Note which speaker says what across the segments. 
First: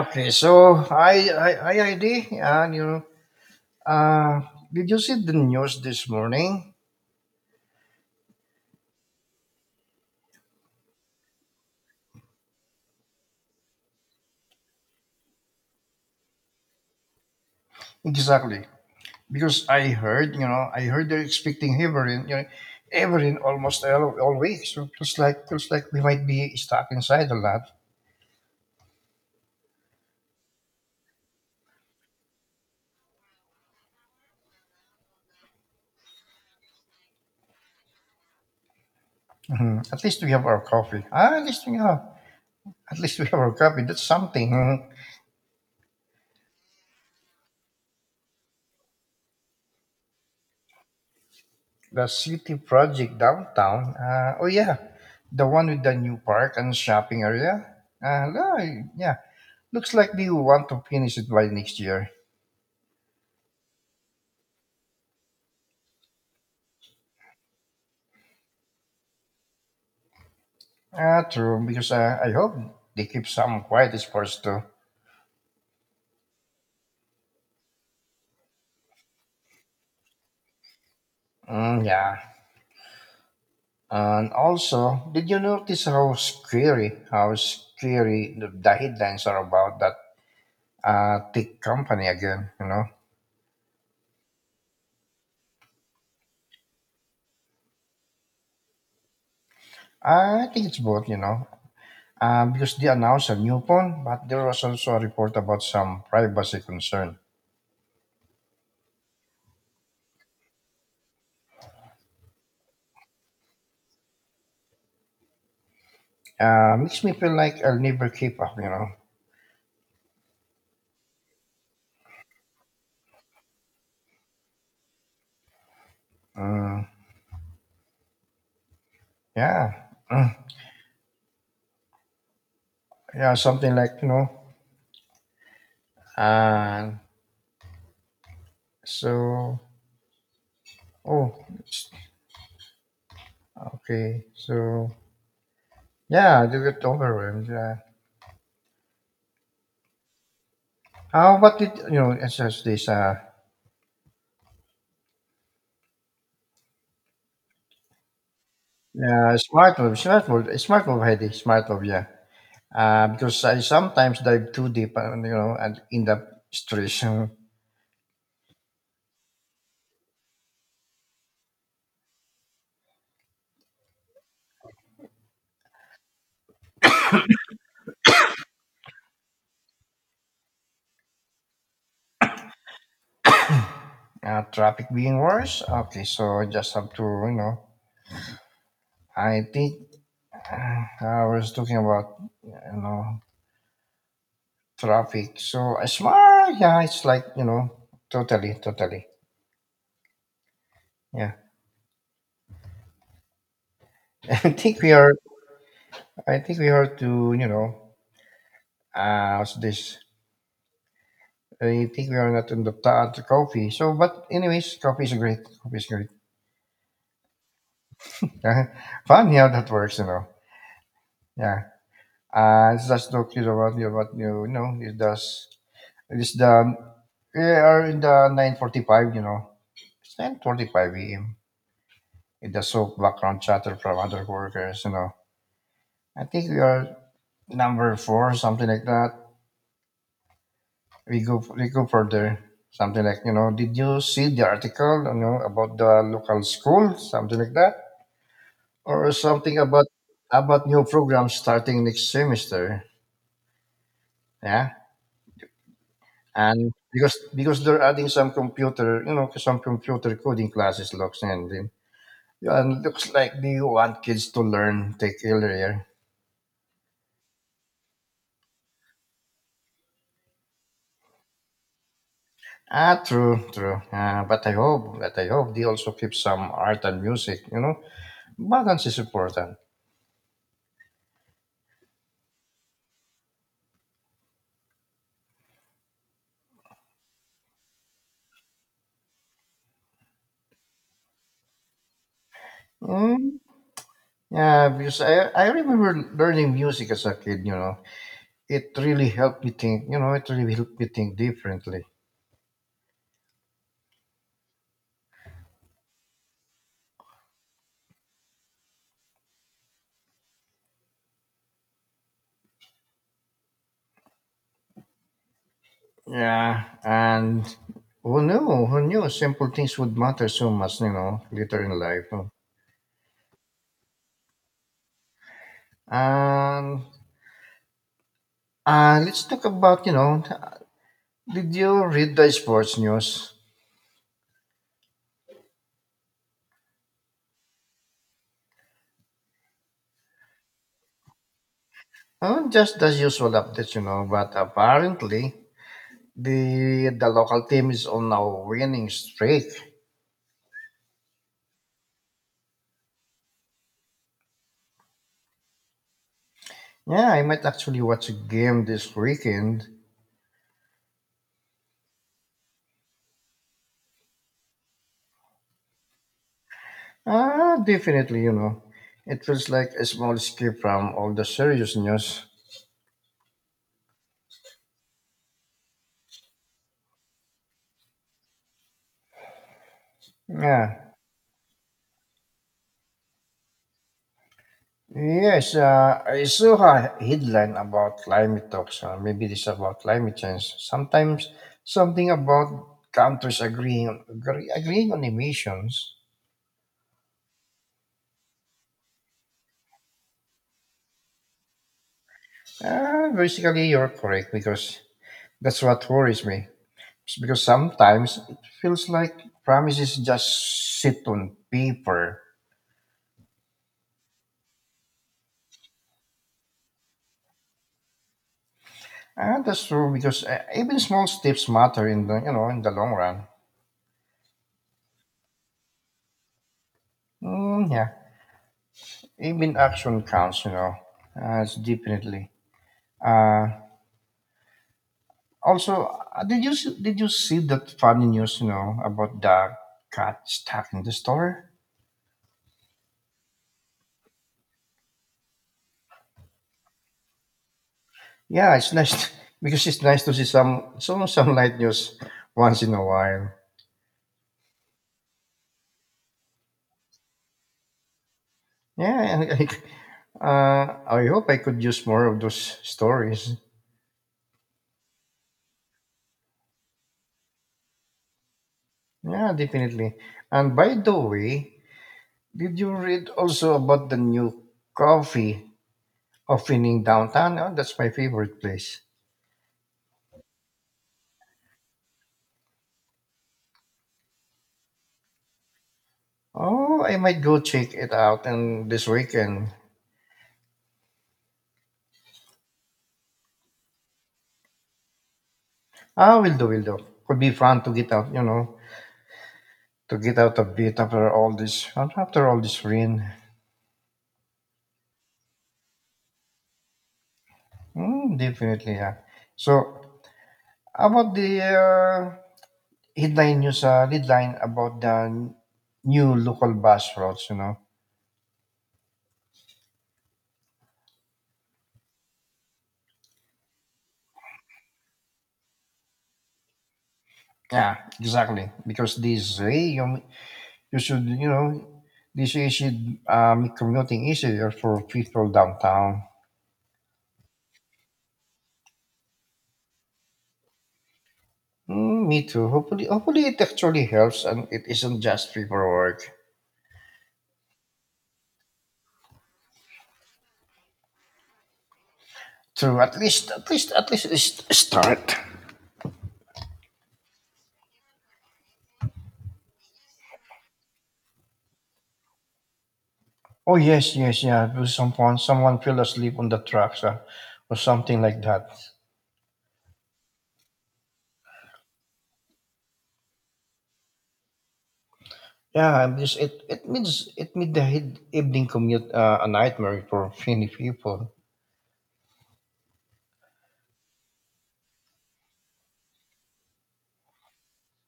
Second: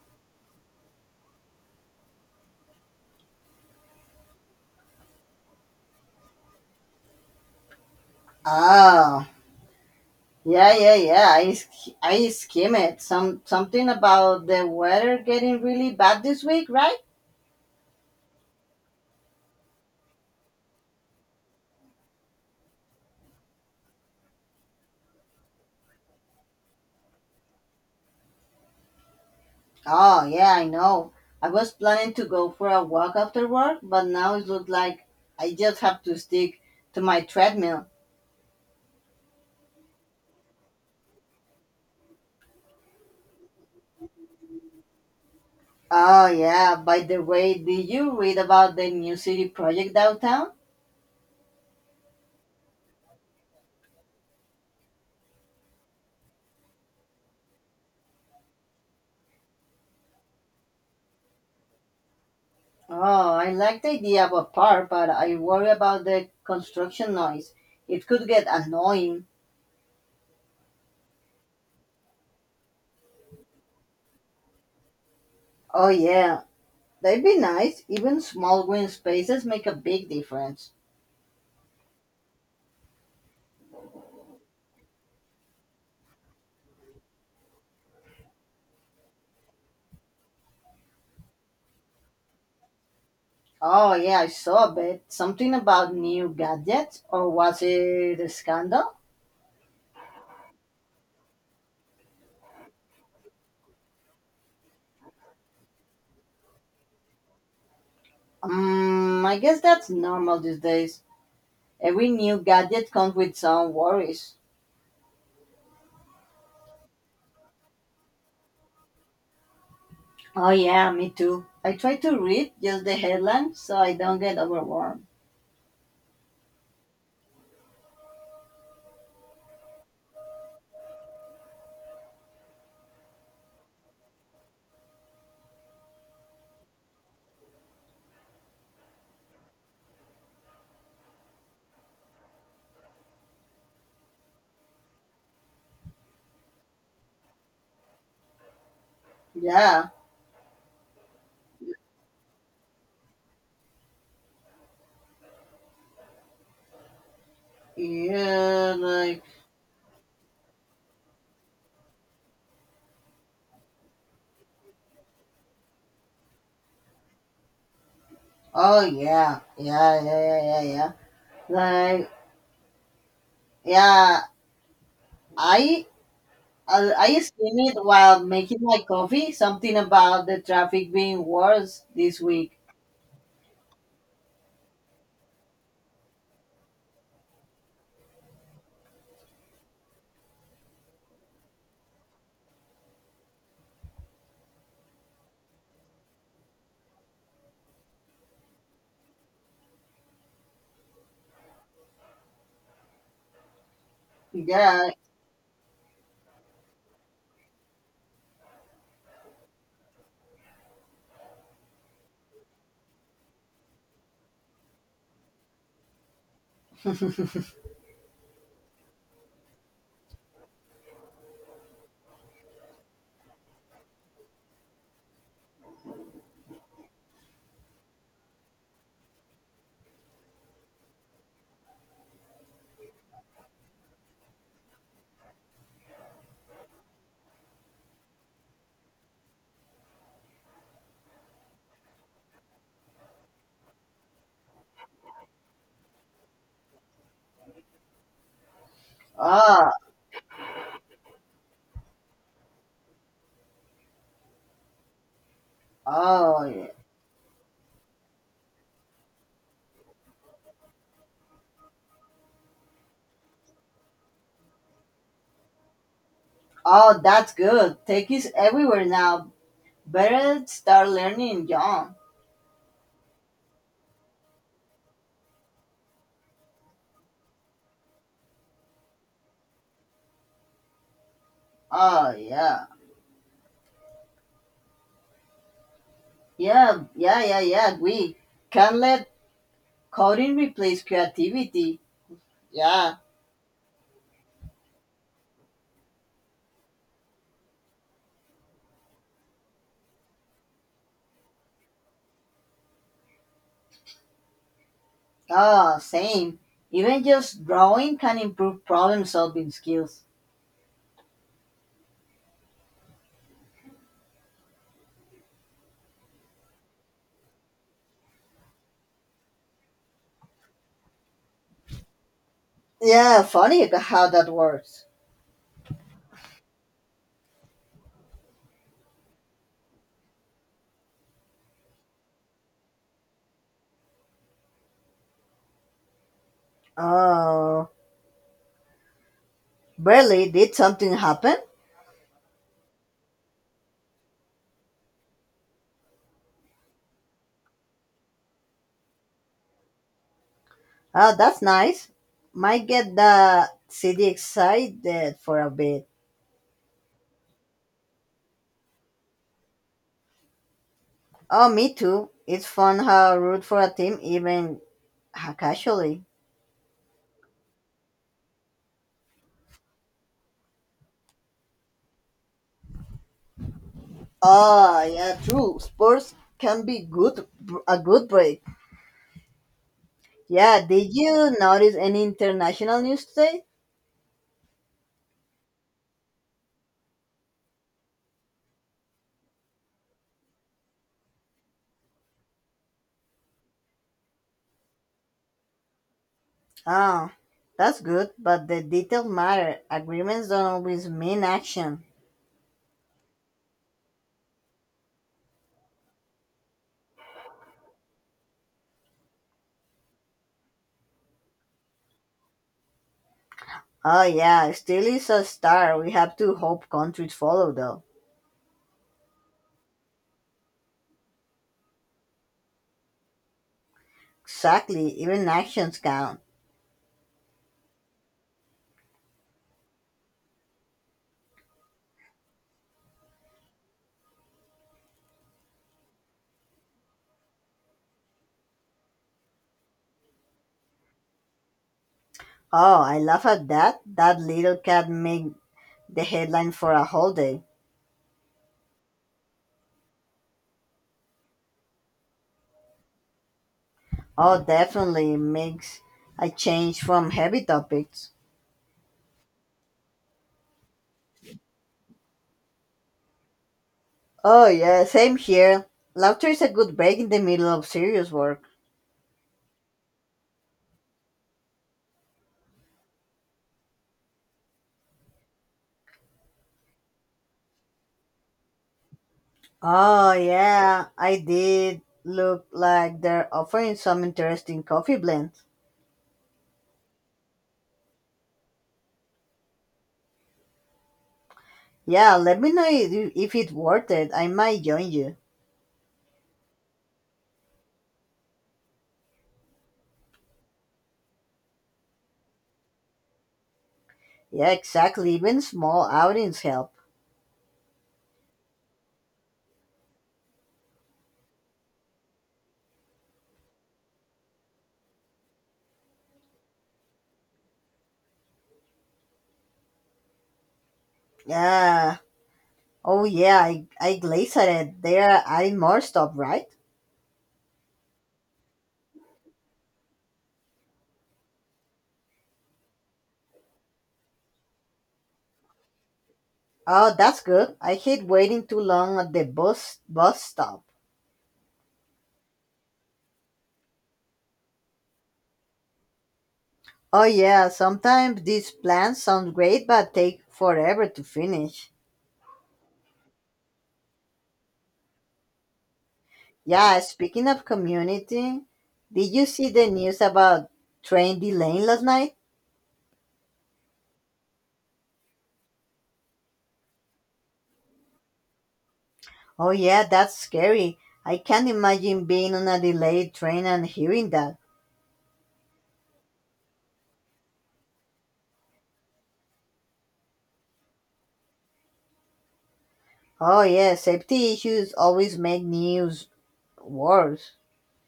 Speaker 1: Okay, so I ID and uh, did you see the news this morning?
Speaker 2: Ah, yeah, yeah, yeah. I skim it. Something about the weather getting really bad this week, right?
Speaker 1: Exactly, because I heard they're expecting Heverin Heverin almost all week. So feels like we might be stuck inside a lot.
Speaker 2: Oh, yeah, I know. I was planning to go for a walk after work, but now it looks like I just have to stick to my treadmill.
Speaker 1: Mhm. At least we have our coffee. Ah, at least we have at least we have our coffee. That's something. Mhm.
Speaker 2: Oh, yeah. By the way, did you read about the new city project downtown?
Speaker 1: The city project downtown. Oh yeah, the one with the new park and shopping area. No, I- Yeah. Looks like they want to finish it by next year.
Speaker 2: Oh, I like the idea of a park, but I worry about the construction noise. It could get annoying.
Speaker 1: Ah, true, because I hope they keep some quiet sports too.
Speaker 2: Oh, yeah. They'd be nice. Even small green spaces make a big difference.
Speaker 1: Mm, yeah. And also, did you notice how scary the headlines are about that tech company again, you know?
Speaker 2: Oh, yeah, I saw a bit. Something about new gadgets, or was it a scandal?
Speaker 1: Ah, I think it's both, you know, because they announced a new phone, but there was also a report about some privacy concern.
Speaker 2: I guess that's normal these days. Every new gadget comes with some worries.
Speaker 1: Makes me feel like I'll never keep up, you know?
Speaker 2: Oh, yeah, me too. I try to read just the headline so I don't get overwhelmed.
Speaker 1: Mm, yeah. Mm, yeah, something like, you know, Uh, so, oh, s- okay. So, yeah, I do get overwhelmed.
Speaker 2: Yeah,
Speaker 1: How what did you know? It's just this
Speaker 2: yeah, like,
Speaker 1: smart move, Heidi, smart move, yeah. Because I sometimes dive too deep, you know, and end up stress. and,
Speaker 2: oh, yeah, yeah, yeah, yeah, yeah, yeah. Like, yeah, I I seen it while making my coffee. Something about the traffic being worse this week.
Speaker 1: Uh, traffic being worse. Okay, so I just have to, you know, I think I was talking about, you know, traffic. So smart, yeah, it's like you know, totally, totally. Yeah, I think
Speaker 2: Yeah.
Speaker 1: we are. I think we are to what's this? I think we are not on the coffee. So, but anyways, coffee is great. Coffee is great. Yeah, funny how that works, you know. Yeah, it's just talk to you about you know it does. It's the we are in the 9:45. You know, it's 9:45 a.m. It does so background chatter from other workers. You know, I think we are number 4, something like that. We go further. Something like you know, did you see the article you know about the local school? Something like that, or something
Speaker 2: Oh,
Speaker 1: about new programs starting next semester. Yeah,
Speaker 2: oh, yeah.
Speaker 1: and because they're adding some computer, you know, some computer coding classes and looks like they want kids to learn tech earlier.
Speaker 2: Oh, that's good. Tech is everywhere now. Better start learning, John.
Speaker 1: Ah, true, true. But I hope they also keep some art and music. You know, balance is important.
Speaker 2: Oh, yeah. Yeah, yeah, yeah, yeah. We can't let coding replace creativity. Yeah.
Speaker 1: Mm, yeah, because I remember learning music as a kid. You know, it really helped me think. You know, it really helped me think differently.
Speaker 2: Oh, same. Even just drawing can improve problem solving skills.
Speaker 1: Yeah, and who knew? Who knew? Simple things would matter so much. You know, later in life. No?
Speaker 2: Yeah, funny how that works.
Speaker 1: And let's talk about. You know, did you read the sports news?
Speaker 2: Oh. Barely did something happen.
Speaker 1: Oh, just the usual updates. You know, but apparently the local team is on a winning streak.
Speaker 2: Oh, that's nice. Might get the city excited for a bit.
Speaker 1: Yeah, I might actually watch a game this weekend.
Speaker 2: Oh, me too. It's fun how I root for a team even casually.
Speaker 1: Ah, definitely, you know. It feels like a small escape from all the serious news.
Speaker 2: Oh, yeah, true. Sports can be good, a good break. Yeah,
Speaker 1: Yeah.
Speaker 2: did you notice any international news today?
Speaker 1: Yes, I saw a headline about climate talks. Maybe this about climate change. Sometimes something about countries agreeing on emissions.
Speaker 2: Oh, that's good, but the details matter. Agreements don't always mean action.
Speaker 1: Basically, you're correct because that's what worries me. It's because sometimes it feels like promises just sit on paper.
Speaker 2: Oh, yeah, still is a star. We have to hope countries follow, though.
Speaker 1: That's true because even small steps matter in the in the long run.
Speaker 2: Exactly, even actions count.
Speaker 1: Mm, yeah, even action counts. You know, it's definitely. Uh, Also, did you see that funny news? You know about the cat stuck in the store.
Speaker 2: Oh, I laugh at that. That little cat made the headline for a whole day.
Speaker 1: Yeah, it's nice because it's nice to see some light news once in a while.
Speaker 2: Oh, definitely makes a change from heavy topics.
Speaker 1: Yeah, and like, I hope I could use more of those stories.
Speaker 2: Oh, yeah, same here. Laughter is a good break in the middle of serious work.
Speaker 1: Yeah, definitely. And by the way, did you read also about the new coffee opening downtown? Oh, that's my favorite place.
Speaker 2: Oh, yeah, I did look like they're offering some interesting coffee blends.
Speaker 1: Oh, I might go check it out and this weekend.
Speaker 2: Yeah, let me know if it's worth it. I might join you.
Speaker 1: Ah, will do, will do. Could be fun to get out, you know, to get out a bit after all this rain.
Speaker 2: Yeah, exactly. Even small outings help.
Speaker 1: Mm, definitely, yeah. So, about the headline about the new local bus routes, you know.
Speaker 2: Yeah. Oh yeah, I glazed it. They are adding more stuff, right?
Speaker 1: Yeah, exactly. Because this way, You should, you know, this should make commuting easier for people downtown.
Speaker 2: Oh, that's good. I hate waiting too long at the bus stop.
Speaker 1: Mm, me too. Hopefully it actually helps and it isn't just paperwork.
Speaker 2: Oh yeah, sometimes these plans sound great but take forever to finish.
Speaker 1: True. At least it's a start.
Speaker 2: Yeah, speaking of community, did you see the news about train delaying last night?
Speaker 1: Oh yes, yes, yeah. Because someone fell asleep on the tracks, or something like that.
Speaker 2: Oh yeah, that's scary. I can't imagine being on a delayed train and hearing that.
Speaker 1: Yeah, because it means it made the evening commute a nightmare for many people.
Speaker 2: Oh yeah, safety issues always make news worse.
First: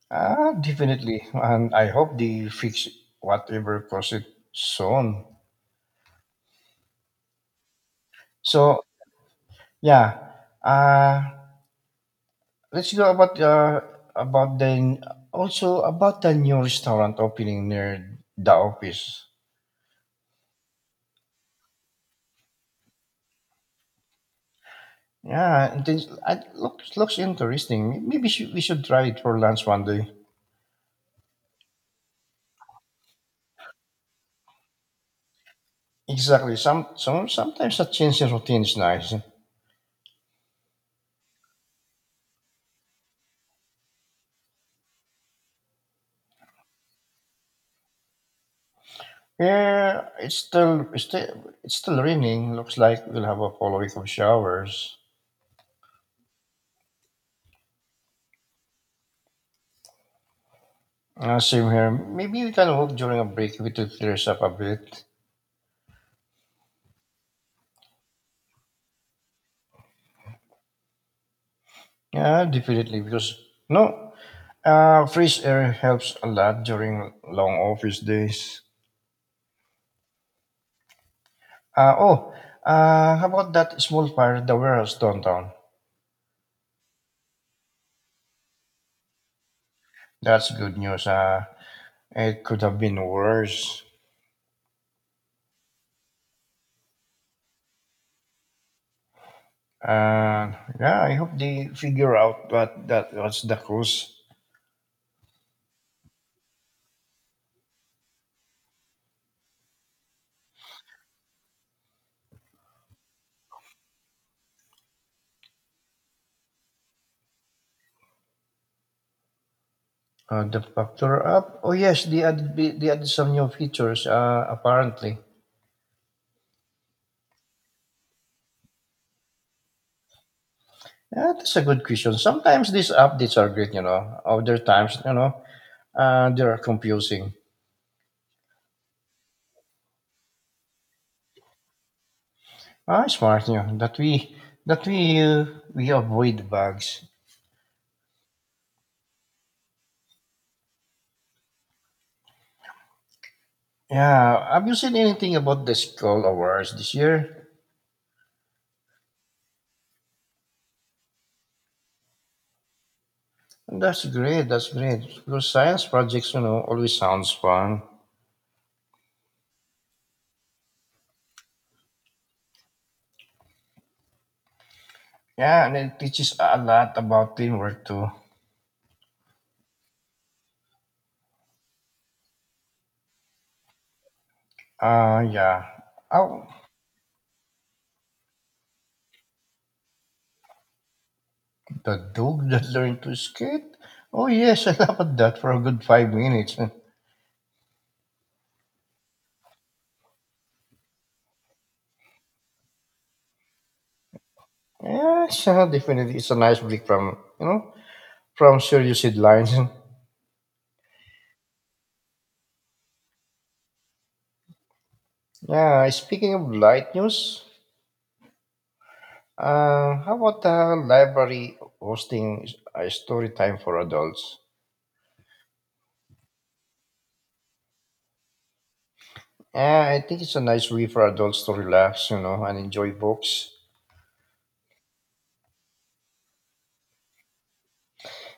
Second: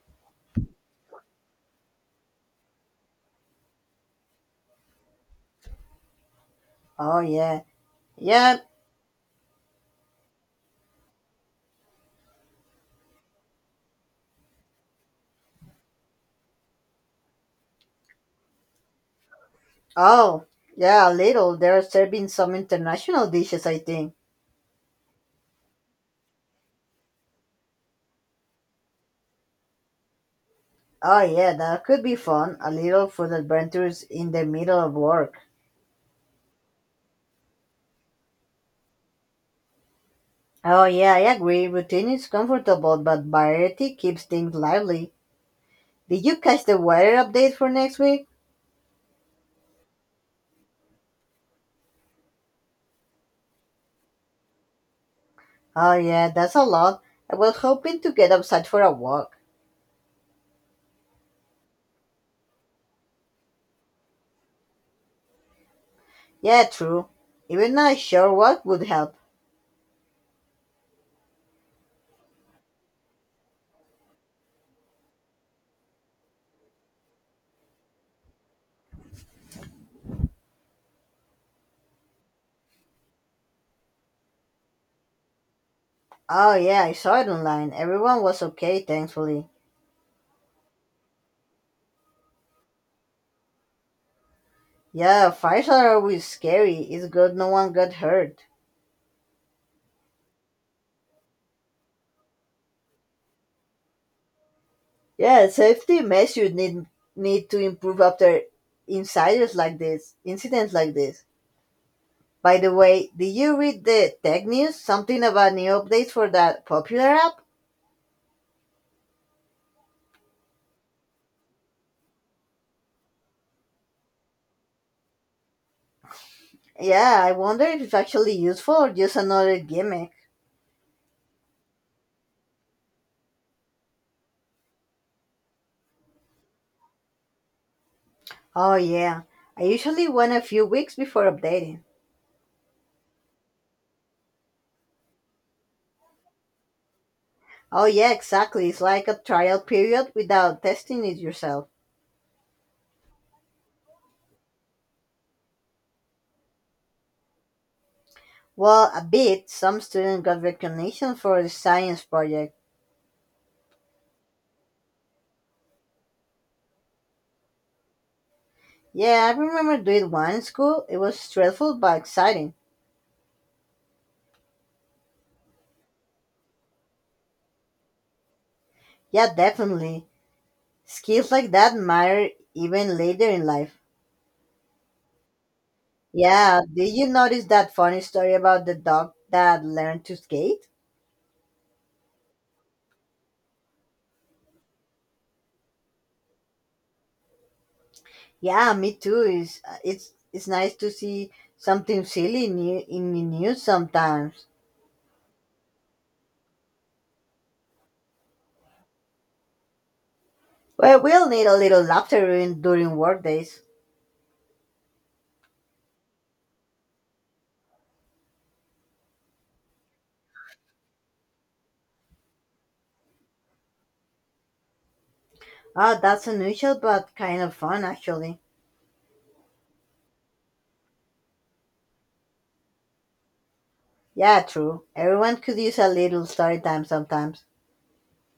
Speaker 1: Ah, definitely, and I hope they fix whatever caused it soon.
Speaker 2: Oh yeah. Yeah.
Speaker 1: So yeah, uh, let's go about the also about the new restaurant opening near the office.
Speaker 2: Oh, yeah, a little. They're serving some international dishes, I think.
Speaker 1: Yeah, it is, looks interesting. We should try it for lunch one day.
Speaker 2: Oh, yeah, that could be fun. A little food adventures in the middle of work.
Speaker 1: Exactly. Sometimes a change in routine is nice.
Speaker 2: Oh, yeah, I agree. Routine is comfortable, but variety keeps things lively. Did you catch the weather update for next week?
Speaker 1: Yeah, it's still raining. Looks like we'll have a full week of showers.
Speaker 2: Oh, yeah, that's a lot. I was hoping to get outside for a walk.
Speaker 1: Same here. Maybe we can walk during a break if it clears up a bit.
Speaker 2: Yeah, true. Even not sure what would help.
Speaker 1: Yeah, definitely because no fresh air helps a lot during long office days. Uh, oh, how about that small fire that was downtown?
Speaker 2: Oh, yeah, I saw it online. Everyone was okay, thankfully.
Speaker 1: That's good news. It could have been worse.
Speaker 2: Yeah, fires are always scary. It's good no one got hurt.
Speaker 1: Uh, yeah, I hope they figure out what that was the cause.
Speaker 2: Yeah, safety measures need to improve after incidents like this. By the way, did you read the tech news? Something about new updates for that popular app?
Speaker 1: The factor up. Oh yes, they added they added some new features. Apparently,
Speaker 2: Yeah, I wonder if it's actually useful or just another gimmick.
Speaker 1: yeah, that's a good question. Sometimes these updates are great, you know. Other times, you know, they are confusing.
Speaker 2: Oh yeah, I usually wait a few weeks before updating.
Speaker 1: Ah, smart you know, that we avoid bugs.
Speaker 2: Oh yeah, exactly. It's like a trial period without testing it yourself.
Speaker 1: Yeah, have you seen anything about the school Awards this year?
Speaker 2: Well, a bit. Some students got recognition for a science project.
Speaker 1: That's great. That's great because science projects, you know, always sounds fun.
Speaker 2: Yeah, I remember doing one in school. It was stressful but exciting.
Speaker 1: Yeah, and it teaches a lot about teamwork too.
Speaker 2: Yeah, definitely. Skills like that matter even later in life.
Speaker 1: Yeah. Oh,
Speaker 2: Yeah, did you notice that funny story about the dog that learned to skate?
Speaker 1: the dog that learned to skate. Oh yes, I laughed at that for a good 5 minutes.
Speaker 2: Yeah, me too. It's nice to see something silly in the news sometimes.
Speaker 1: Yeah, so definitely it's a nice break from from serious headlines.
Speaker 2: Well, we'll need a little laughter during work days.
Speaker 1: Yeah, speaking of light news. How about the library hosting a story time for adults?
Speaker 2: Ah, that's unusual but kind of fun actually.
Speaker 1: I think it's a nice way for adults to relax, you know, and enjoy books.
Speaker 2: Yeah, true. Everyone could use a little story time sometimes.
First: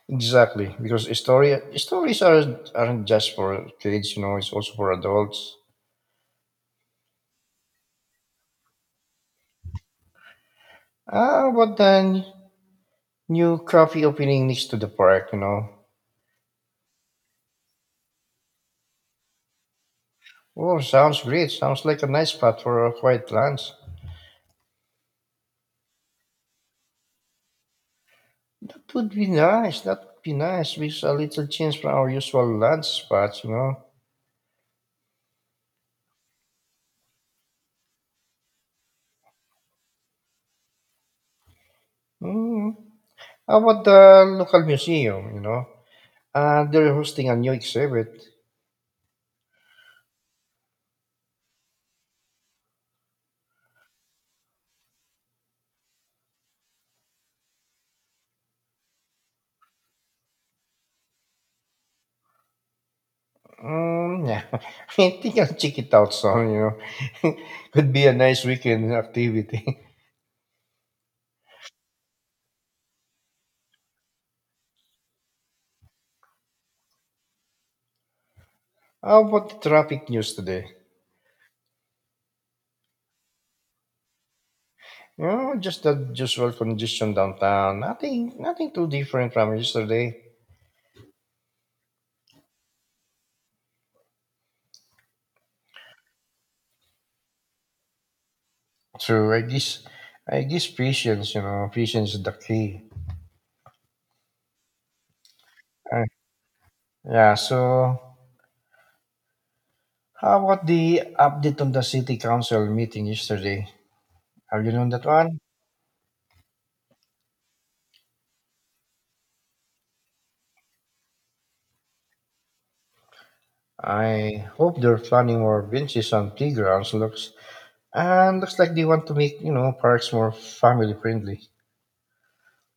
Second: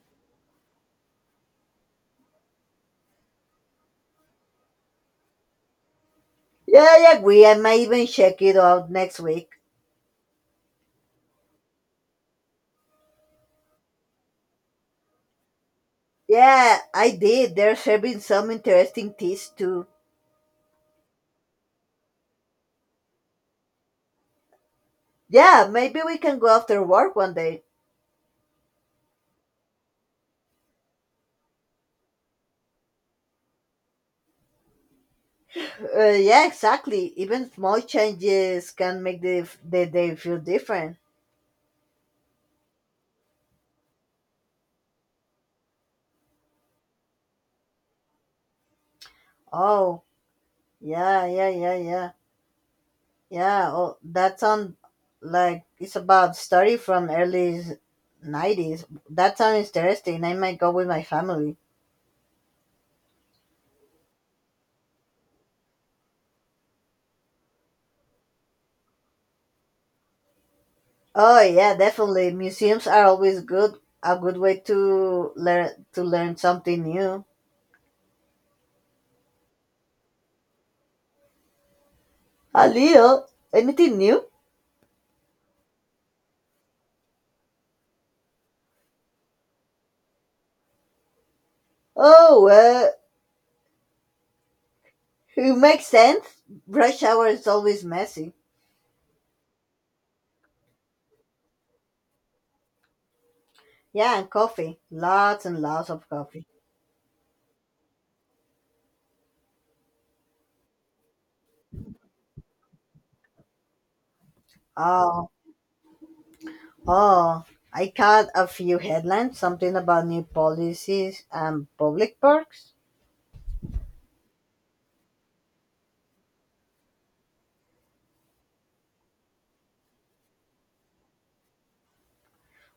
Speaker 1: Exactly, because story stories aren't just for kids, you know, it's also for adults.
Speaker 2: Yeah, I agree. I might even check it out next week.
Speaker 1: Ah, but then new coffee opening next to the park, you know.
Speaker 2: Yeah, I did. They're serving some interesting teas too.
Speaker 1: Oh, sounds great. Sounds like a nice spot for a quiet lunch.
Speaker 2: Yeah, maybe we can go after work one day.
Speaker 1: That would be nice. That would be nice. With a little change from our usual lunch spots, you know.
Speaker 2: Yeah, exactly. Even small changes can make the day feel different.
Speaker 1: Mm, how about the local museum, you know? They're hosting a new exhibit.
Speaker 2: Oh, yeah, yeah, yeah, yeah. Yeah, oh, that sounds like it's about story from early 90s. That sounds interesting. I might go with my family.
Speaker 1: Mm, yeah, I think I'll check it out soon, you know. Could be a nice weekend activity.
Speaker 2: Oh yeah, definitely. Museums are always good. A good way to learn something new.
Speaker 1: How about the traffic news today?
Speaker 2: A little, anything new?
Speaker 1: You know, just the usual congestion downtown. Nothing too different from yesterday.
Speaker 2: Oh well, it makes sense. Rush hour is always messy.
Speaker 1: True, I guess patience, you know, patience is the key.
Speaker 2: Yeah, and coffee. Lots and lots
Speaker 1: Uh,
Speaker 2: of coffee.
Speaker 1: yeah, so how about the update on the city council meeting yesterday? Have you known that
Speaker 2: Oh,
Speaker 1: one?
Speaker 2: oh. I caught a few headlines. Something about new policies and public parks.
Speaker 1: I hope they're planning more benches on playgrounds. Looks and looks like they want to make you know parks more family friendly.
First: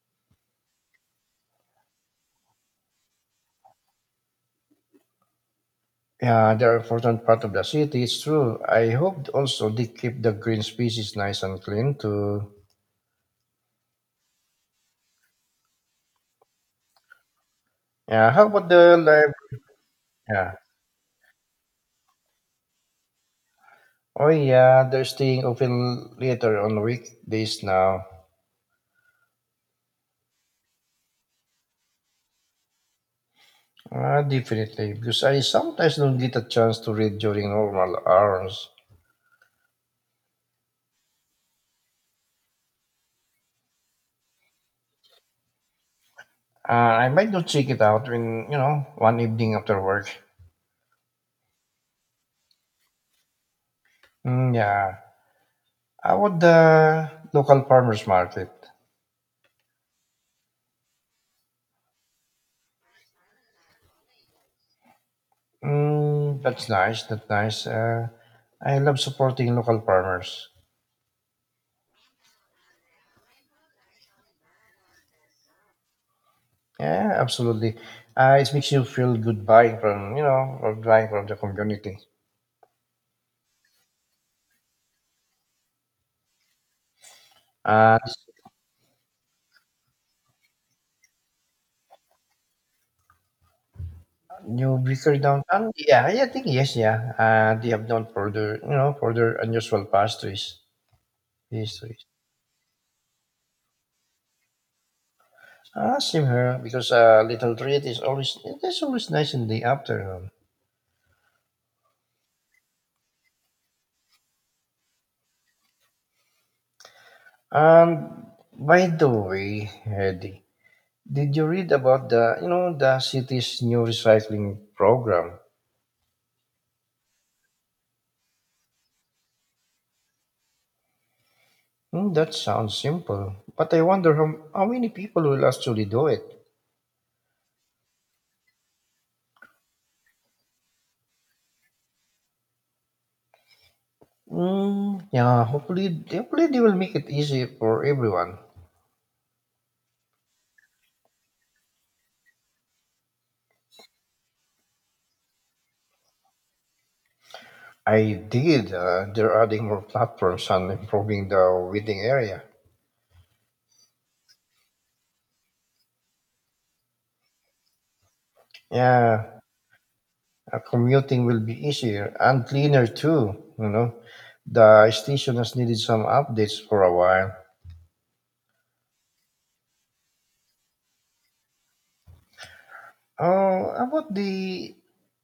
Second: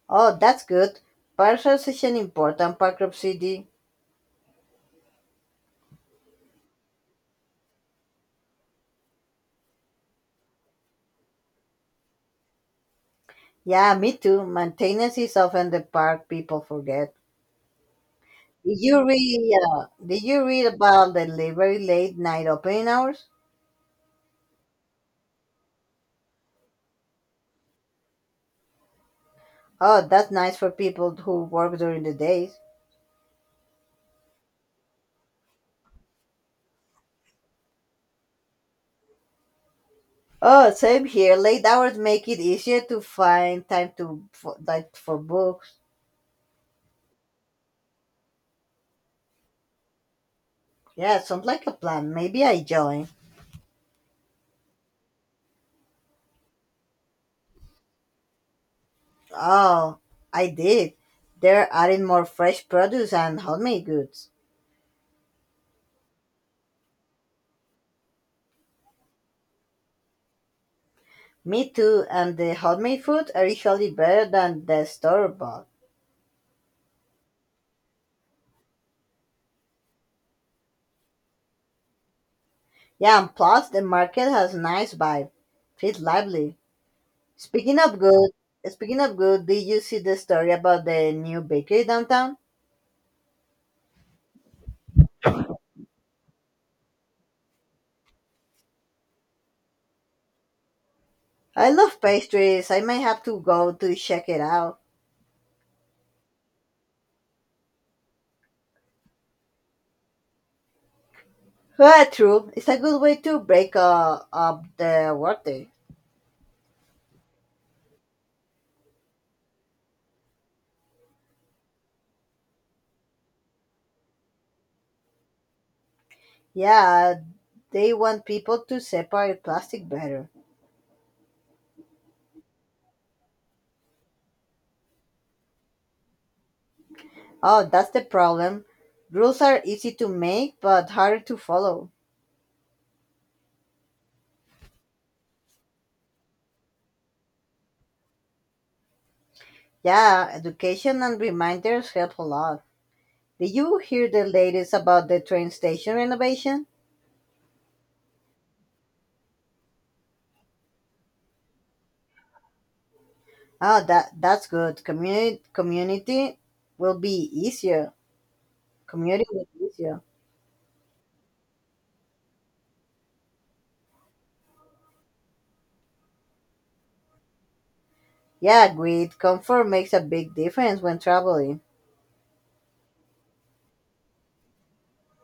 Speaker 2: Oh, that's good. Parks are such an important part of city.
Speaker 1: Yeah, they're an important part of the city. It's true. I hope also they keep the green spaces nice and clean too.
Speaker 2: Yeah, me too. Maintenance is often the part people forget.
Speaker 1: Yeah. How about
Speaker 2: Did
Speaker 1: the
Speaker 2: you
Speaker 1: library?
Speaker 2: read? Uh, did you
Speaker 1: Yeah.
Speaker 2: read about the very late night opening hours?
Speaker 1: Oh yeah, they're staying open later on weekdays now.
Speaker 2: Oh, that's nice for people who work during the days.
Speaker 1: Ah, definitely, because I sometimes don't get a chance to read during normal hours.
Speaker 2: Oh, same here. Late hours make it easier to find time to for, like for books.
Speaker 1: Uh, I might not check it out when you know one evening after work.
Speaker 2: Yeah, sounds like a plan. Maybe I join.
Speaker 1: Mm, yeah. I about the local farmers market?
Speaker 2: Oh, I did. They're adding more fresh produce and homemade goods.
Speaker 1: Mm, that's nice. That's nice. I love supporting local farmers.
Speaker 2: Me too. And the homemade food are usually better than the store bought.
Speaker 1: Yeah, absolutely. It makes you feel good buying from from buying from the community.
Speaker 2: Yeah, and plus the market has nice vibe. Feels lively. Speaking of
Speaker 1: Uh,
Speaker 2: good, speaking of good, did you see the story about the new bakery downtown?
Speaker 1: New bakery downtown. Yeah, yeah, I think yes, yeah. They have known for their for their unusual pastries.
Speaker 2: I love
Speaker 1: Pastries.
Speaker 2: pastries. I might have to go to check it out.
Speaker 1: Ah, same here because a little treat is always it is always nice in the afternoon.
Speaker 2: Well, true. It's a good way to break up the workday.
Speaker 1: Um, by the way, Eddie, did you read about the, you know, the city's new recycling program?
Speaker 2: Yeah, they want people to separate plastic better.
Speaker 1: Hmm, that sounds simple, but I wonder how many people will actually do it.
Speaker 2: Oh, that's the problem. Rules are easy to make but harder to follow.
Speaker 1: Hmm, yeah, hopefully they will make it easy for everyone.
Speaker 2: Yeah, education and reminders help a lot. Did you hear the latest about the train station renovation?
Speaker 1: I did. They're adding more platforms and improving the waiting area.
Speaker 2: Oh, that's good. Community will be easier. Community
Speaker 1: Yeah,
Speaker 2: will be easier.
Speaker 1: commuting will be easier and cleaner too. You know, the station has needed some updates for a while.
Speaker 2: Yeah, great. Comfort makes a big difference when traveling.
Speaker 1: About the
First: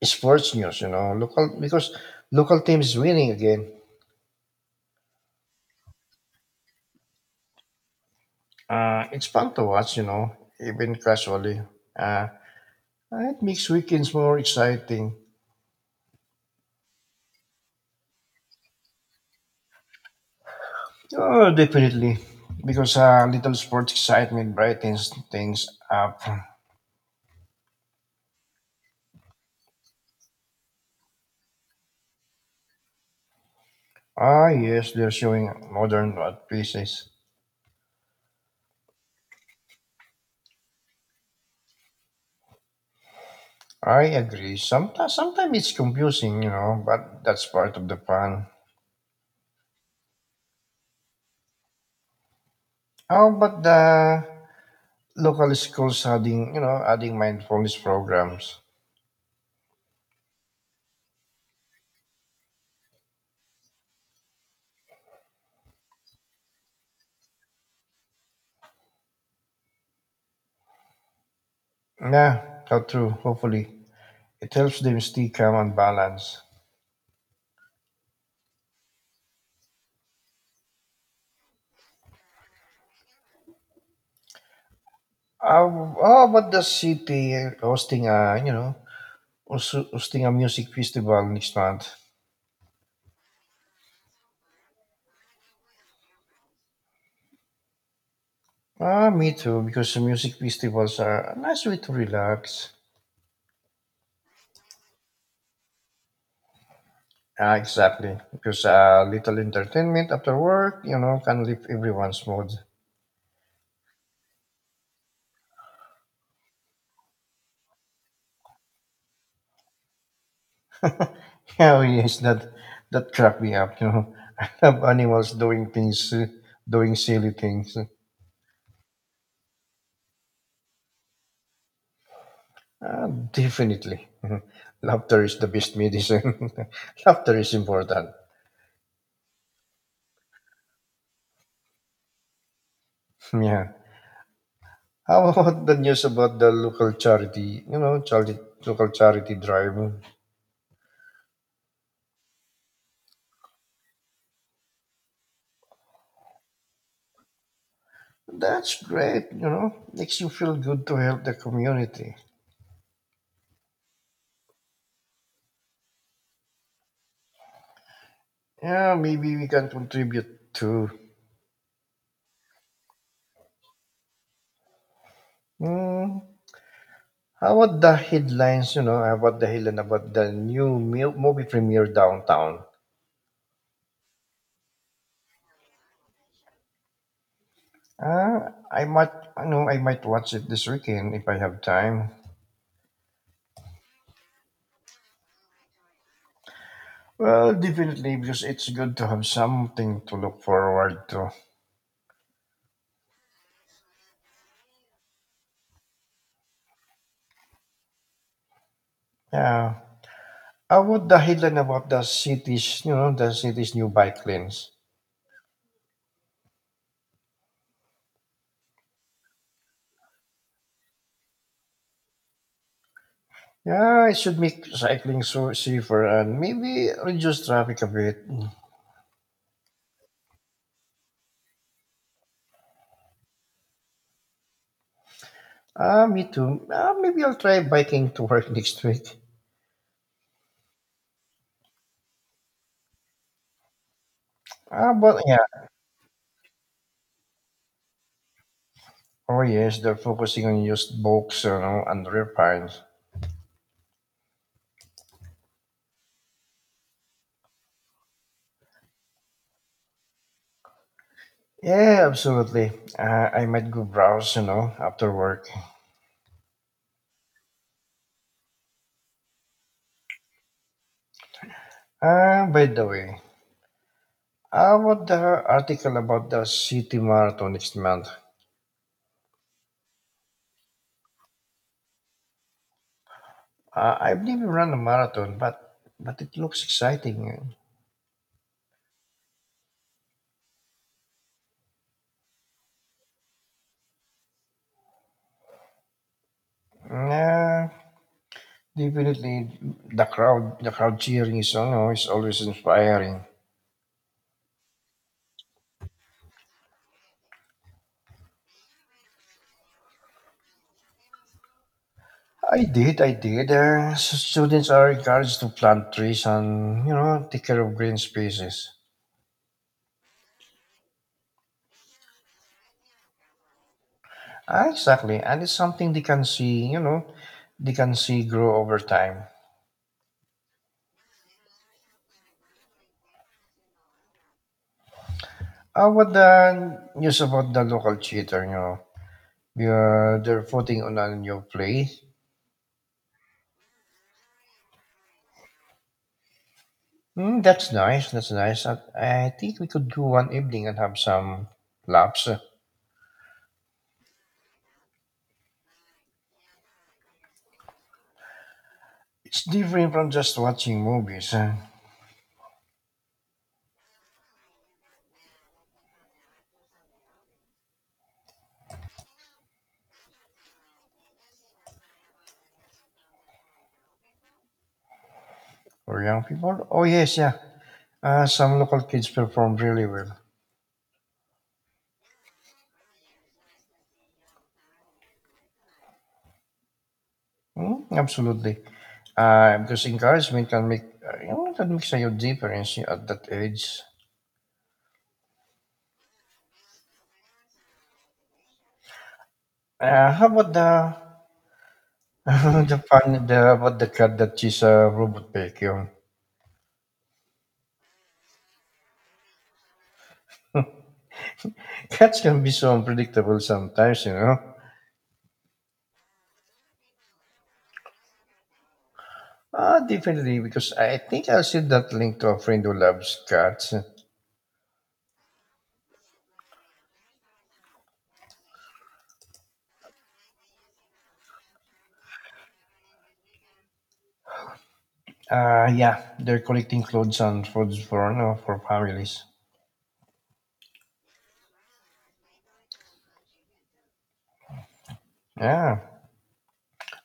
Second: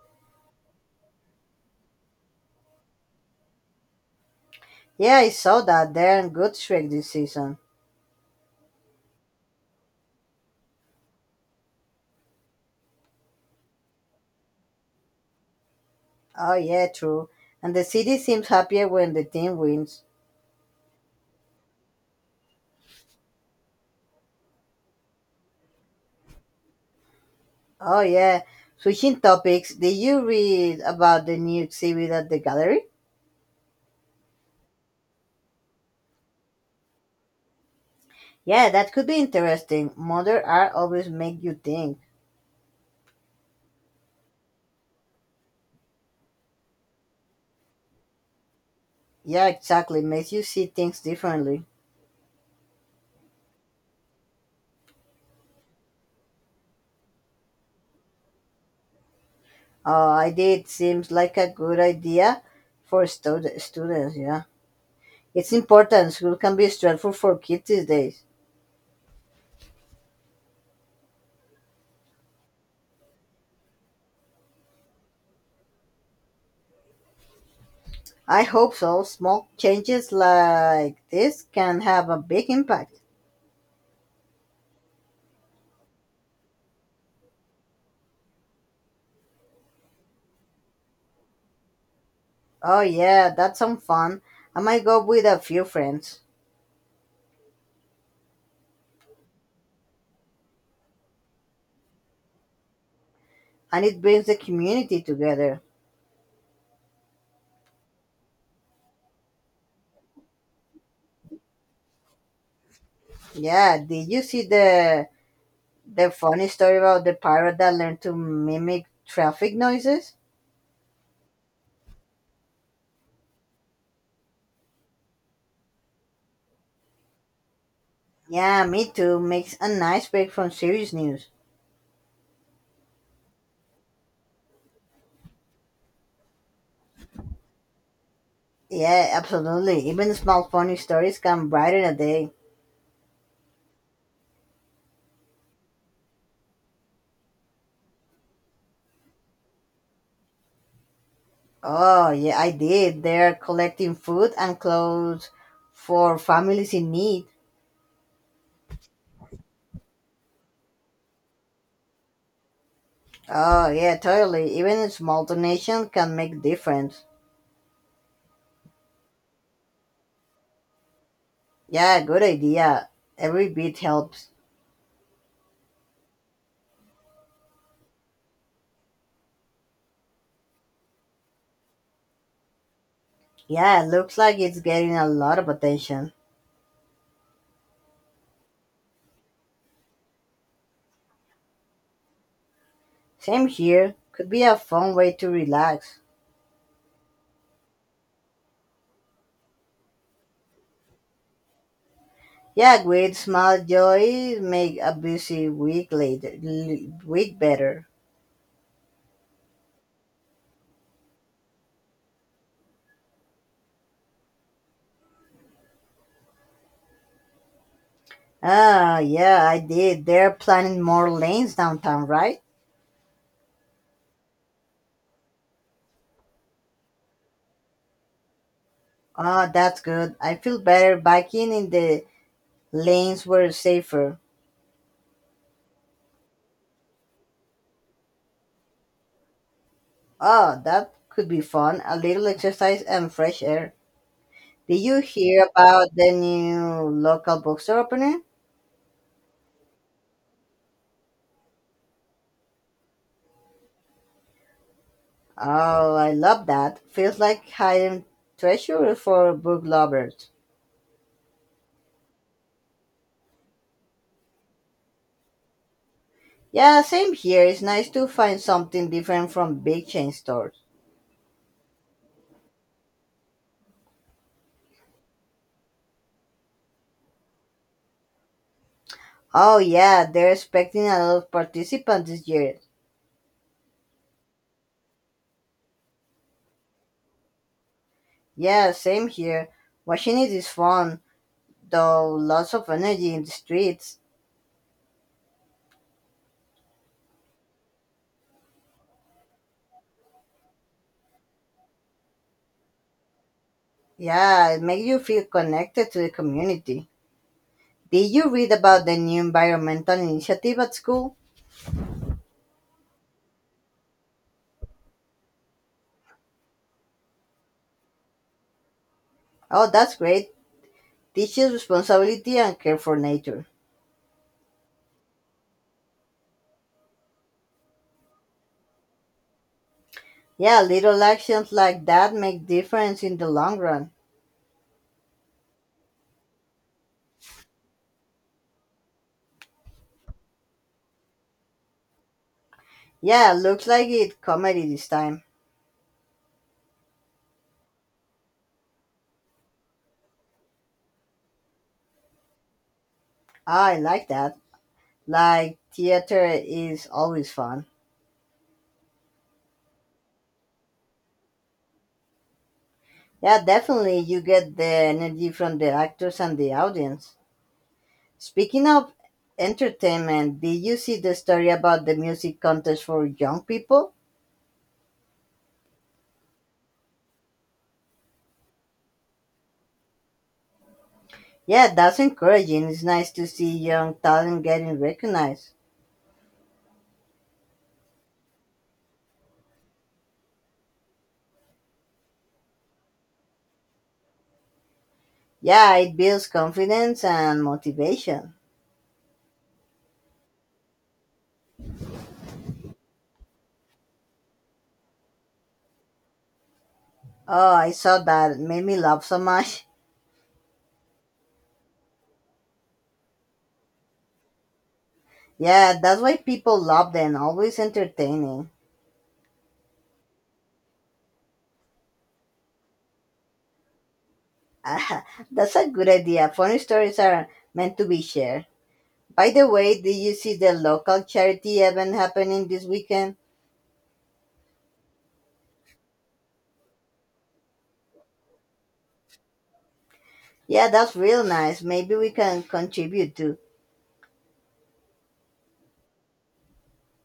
Speaker 1: sports news, you know, local because local teams winning again.
Speaker 2: Yeah, I saw that they're in good shape this season.
Speaker 1: It's fun to watch, you know, even casually. Uh, it makes weekends more exciting.
Speaker 2: Oh yeah, true. And the city seems happier when the team wins.
Speaker 1: Oh, definitely, because a little sports excitement brightens things up.
Speaker 2: Oh yeah. Switching topics, did you read about the new exhibit at the gallery?
Speaker 1: Ah, yes, they're showing modern art pieces.
Speaker 2: Yeah, that could be interesting. Modern art always make you think.
Speaker 1: I agree. Sometimes it's confusing, you know, but that's part of the fun.
Speaker 2: Yeah, exactly. Makes you see things differently.
Speaker 1: How about the local schools adding mindfulness programs.
Speaker 2: Oh, I did. Seems like a good idea for students, yeah. It's important. School can be stressful for kids these days.
Speaker 1: Yeah, how true. Hopefully, it helps them stay calm and balanced.
Speaker 2: I hope so. Small changes like this can have a big impact.
Speaker 1: How about the city hosting a, you know, also hosting a music festival next month?
Speaker 2: Oh, yeah, that's some fun. I might go with a few friends.
Speaker 1: Ah, me too. Because music festivals are a nice way to relax.
Speaker 2: And it brings the community together.
Speaker 1: Ah, exactly. Because a little entertainment after work, you know, can lift everyone's mood.
Speaker 2: Yeah, did you see the funny story about the parrot that learned to mimic traffic noises?
Speaker 1: Oh yes, that cracked me up. You know, I love animals doing silly things.
Speaker 2: Yeah, me too. Makes a nice break from serious news.
Speaker 1: Uh, Definitely, laughter is the best medicine. Laughter is important.
Speaker 2: Yeah, absolutely. Even small funny stories can brighten a day.
Speaker 1: Yeah. How about the news about the local charity? Local charity drive.
Speaker 2: Oh, yeah, I did. They're collecting food and clothes for families in need.
Speaker 1: That's great. You know, makes you feel good to help the community.
Speaker 2: Oh, yeah, totally. Even a small donation can make difference.
Speaker 1: Yeah, maybe we can contribute too.
Speaker 2: Yeah, good idea. Every bit helps.
Speaker 1: Hmm. How about the headline about the new movie premiere downtown?
Speaker 2: Yeah, looks like it's getting a lot of attention.
Speaker 1: Uh, I might, I might watch it this weekend if I have time.
Speaker 2: Same here. Could be a fun way to relax.
Speaker 1: Well, definitely, because it's good to have something to look forward to.
Speaker 2: Yeah, great small joys make a busy week later, week better.
Speaker 1: Yeah. How about the headline about the city's new bike lanes?
Speaker 2: Ah, yeah, I did. They're planning more lanes downtown, right?
Speaker 1: Yeah, it should make cycling so safer and maybe reduce traffic a bit.
Speaker 2: Ah, that's good. I feel better biking in the lanes were safer.
Speaker 1: Ah, me too. Ah, maybe I'll try biking to work next week.
Speaker 2: Ah, that could be fun. A little exercise and fresh air. Did
Speaker 1: Ah,
Speaker 2: you
Speaker 1: but yeah.
Speaker 2: hear about the new local bookstore opening?
Speaker 1: Oh yes, they're focusing on used books, you know, and rare finds.
Speaker 2: Oh, I love that. Feels like hidden treasure for book lovers.
Speaker 1: Yeah, absolutely. I might go browse, you know, after work.
Speaker 2: Yeah, same here. It's nice to find something different from big chain stores.
Speaker 1: By the way, how about the article about the city marathon next month?
Speaker 2: Oh yeah, they're expecting a lot of participants this year.
Speaker 1: I believe you run a marathon, but it looks exciting.
Speaker 2: Yeah, same here. Washing it is fun, though lots of energy in the streets.
Speaker 1: Yeah, definitely the crowd cheering is, you know, is always inspiring.
Speaker 2: Yeah, it makes you feel connected to the community. Did you read about the new environmental initiative at school?
Speaker 1: I did. Students are encouraged to plant trees and you know take care of green spaces.
Speaker 2: Oh, that's great. Teaches responsibility and care for nature.
Speaker 1: Ah, exactly. And it's something they can see grow over time.
Speaker 2: Yeah, little actions like that make difference in the long run.
Speaker 1: What the news about the local theater, you know, yeah, they're putting on a new play.
Speaker 2: Yeah, looks like it comedy this time.
Speaker 1: Mm, that's nice. That's nice. I think we could go one evening and have some laps.
Speaker 2: Ah, I like that. Like theater is always fun.
Speaker 1: It's different from just watching movies
Speaker 2: Yeah, definitely. You get the energy from the actors and the audience. Speaking of entertainment, did you see the story about the music contest for young people?
Speaker 1: for young people. Oh, yes, yeah. Some local kids perform really well.
Speaker 2: Yeah, that's encouraging. It's nice to see young talent getting recognized.
Speaker 1: Mm, absolutely. Because encouragement can make that makes a huge difference at that age.
Speaker 2: Yeah, it builds confidence and motivation.
Speaker 1: How about the the fun the about the cat that she's a robot vacuum?
Speaker 2: Oh, I saw that. It made me laugh so much.
Speaker 1: Cats can be so unpredictable sometimes, you know.
Speaker 2: Yeah, that's why people love them. Always entertaining.
Speaker 1: Definitely because I think I'll send that link to a friend who loves cats.
Speaker 2: That's a good idea. Funny stories are meant to be shared. By the way, did you see the local charity event happening this weekend?
Speaker 1: Yeah, they're collecting clothes and foods for you know, for families.
Speaker 2: Yeah, that's real nice. Maybe we can contribute too.
Speaker 1: Yeah,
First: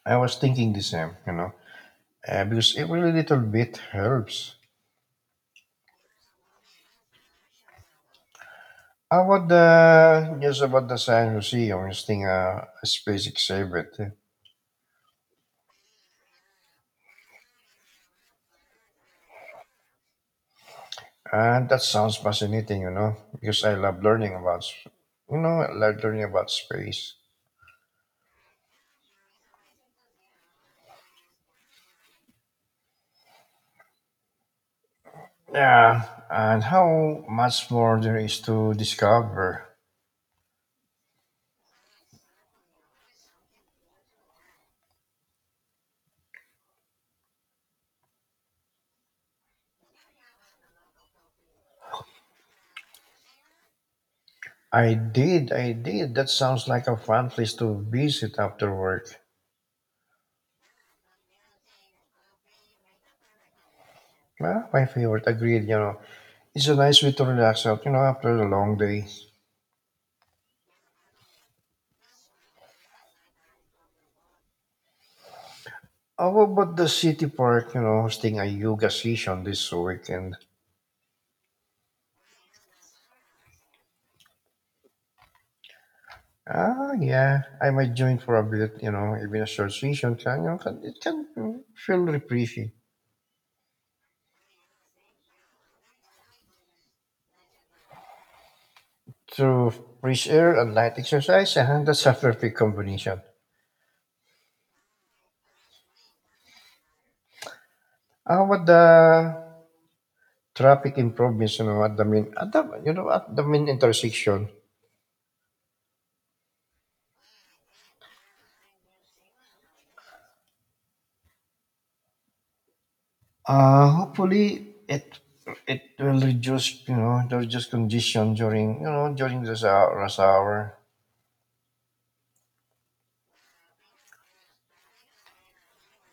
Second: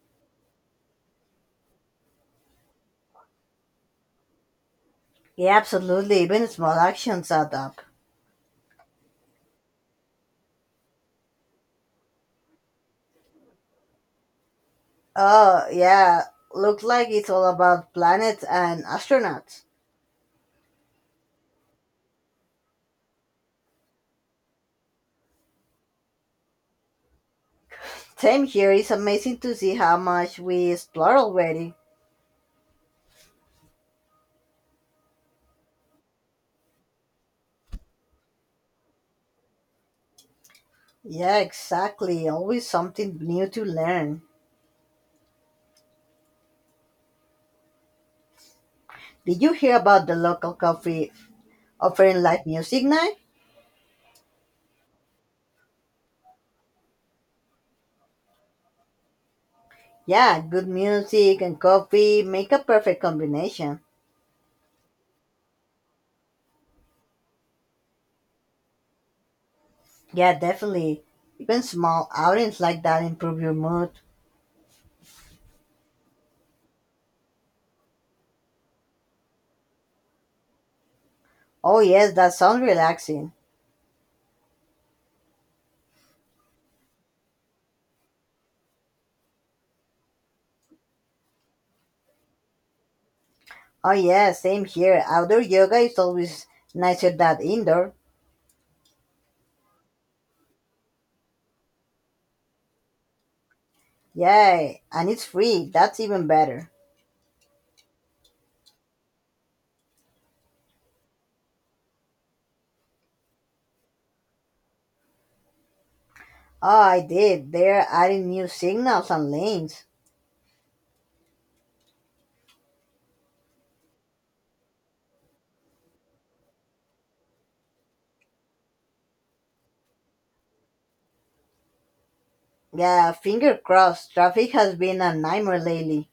Speaker 1: I was thinking the same, you know, because every little bit helps.
Speaker 2: Yeah, absolutely. Even small actions add up.
Speaker 1: How about the news about the Science Museum hosting a space exhibit?
Speaker 2: Oh, yeah. Looks like it's all about planets and astronauts.
Speaker 1: And that sounds fascinating, you know, because I love learning about, s- you know, I love learning about space.
Speaker 2: Same here. It's amazing to see how much we explore already.
Speaker 1: Yeah, and how much more there is to discover.
Speaker 2: Yeah, exactly. Always something new to learn. Did you hear about the local coffee offering live music night?
Speaker 1: I did. That sounds like a fun place to visit after work.
Speaker 2: Yeah, good music and coffee make a perfect combination.
Speaker 1: Well, my favorite, agreed, you know. It's a nice way to relax out, you know, after a long day.
Speaker 2: Yeah, definitely. Even small outings like that improve your mood.
Speaker 1: How about the city park, you know, hosting a yoga session this weekend?
Speaker 2: Oh, yes, that sounds relaxing.
Speaker 1: Ah, yeah, I might join for a bit, you know, even a short session can, you know, can, it can mm, feel refreshing.
Speaker 2: Oh, yeah, same here. Outdoor yoga is always nicer than indoor.
Speaker 1: So, fresh air and light exercise, that's a perfect combination.
Speaker 2: Yay, and it's free. That's even better.
Speaker 1: How about the traffic improvements, you know, at the main, at the, you know, at the main intersection?
Speaker 2: Oh, I did. They're adding new signals and lanes.
Speaker 1: Hopefully it will reduce congestion during this rush hour.
Speaker 2: Yeah, finger crossed. Traffic has been a nightmare lately.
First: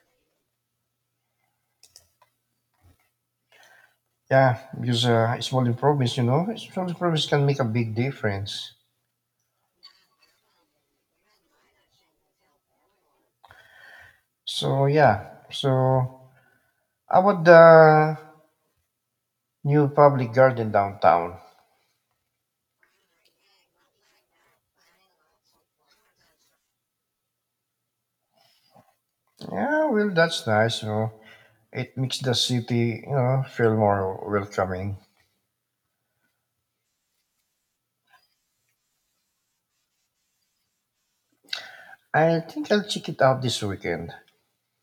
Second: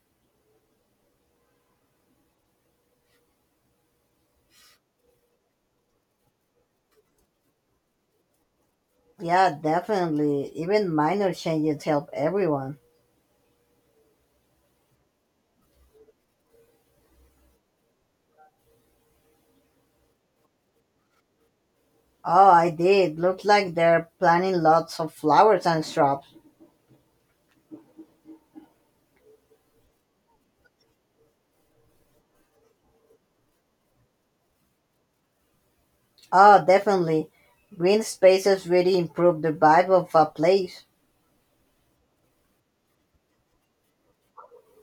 Speaker 1: Yeah, because small improvements can make a big difference.
Speaker 2: Yeah, definitely. Even minor changes help everyone.
Speaker 1: So yeah, so how about the new public garden downtown?
Speaker 2: Oh, I did. Looks like they're planting lots of flowers and shrubs.
Speaker 1: Yeah, well, that's nice. You know, it makes the city, you know, feel more welcoming.
Speaker 2: Oh, definitely. Green spaces really improve the vibe of a place.
Speaker 1: I think I'll check it out this weekend.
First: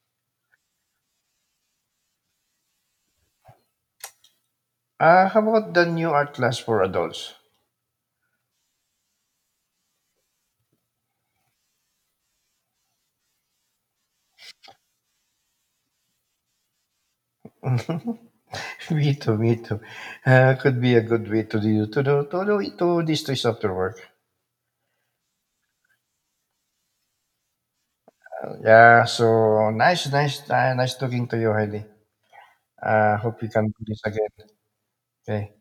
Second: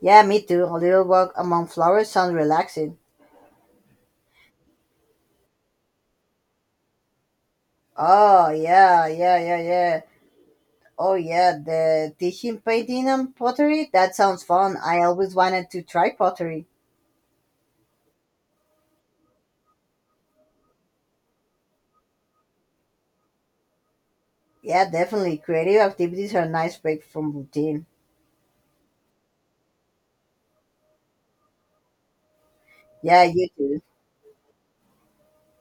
Speaker 2: Yeah, me too. A little walk among flowers sounds relaxing.
Speaker 1: How about the new art class for adults?
Speaker 2: Oh, yeah, yeah, yeah, yeah. Oh, yeah, the teaching painting and pottery? That sounds fun. I always wanted to try pottery.
Speaker 1: Me too. Could be a good way to do to do to do to these days after work.
Speaker 2: Yeah, definitely. Creative activities are a nice break from routine.
Speaker 1: Yeah, so nice talking to you, Heidi.
Speaker 2: Yeah,
Speaker 1: Hope we
Speaker 2: you
Speaker 1: can do
Speaker 2: too.
Speaker 1: this again. Okay.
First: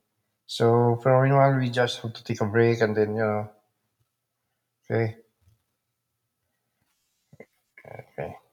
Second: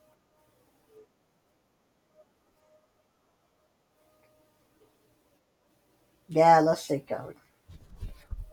Speaker 1: So for now, we just have to take a break and then, you know, okay.
Speaker 2: Yeah, let's take out.
Speaker 1: Okay.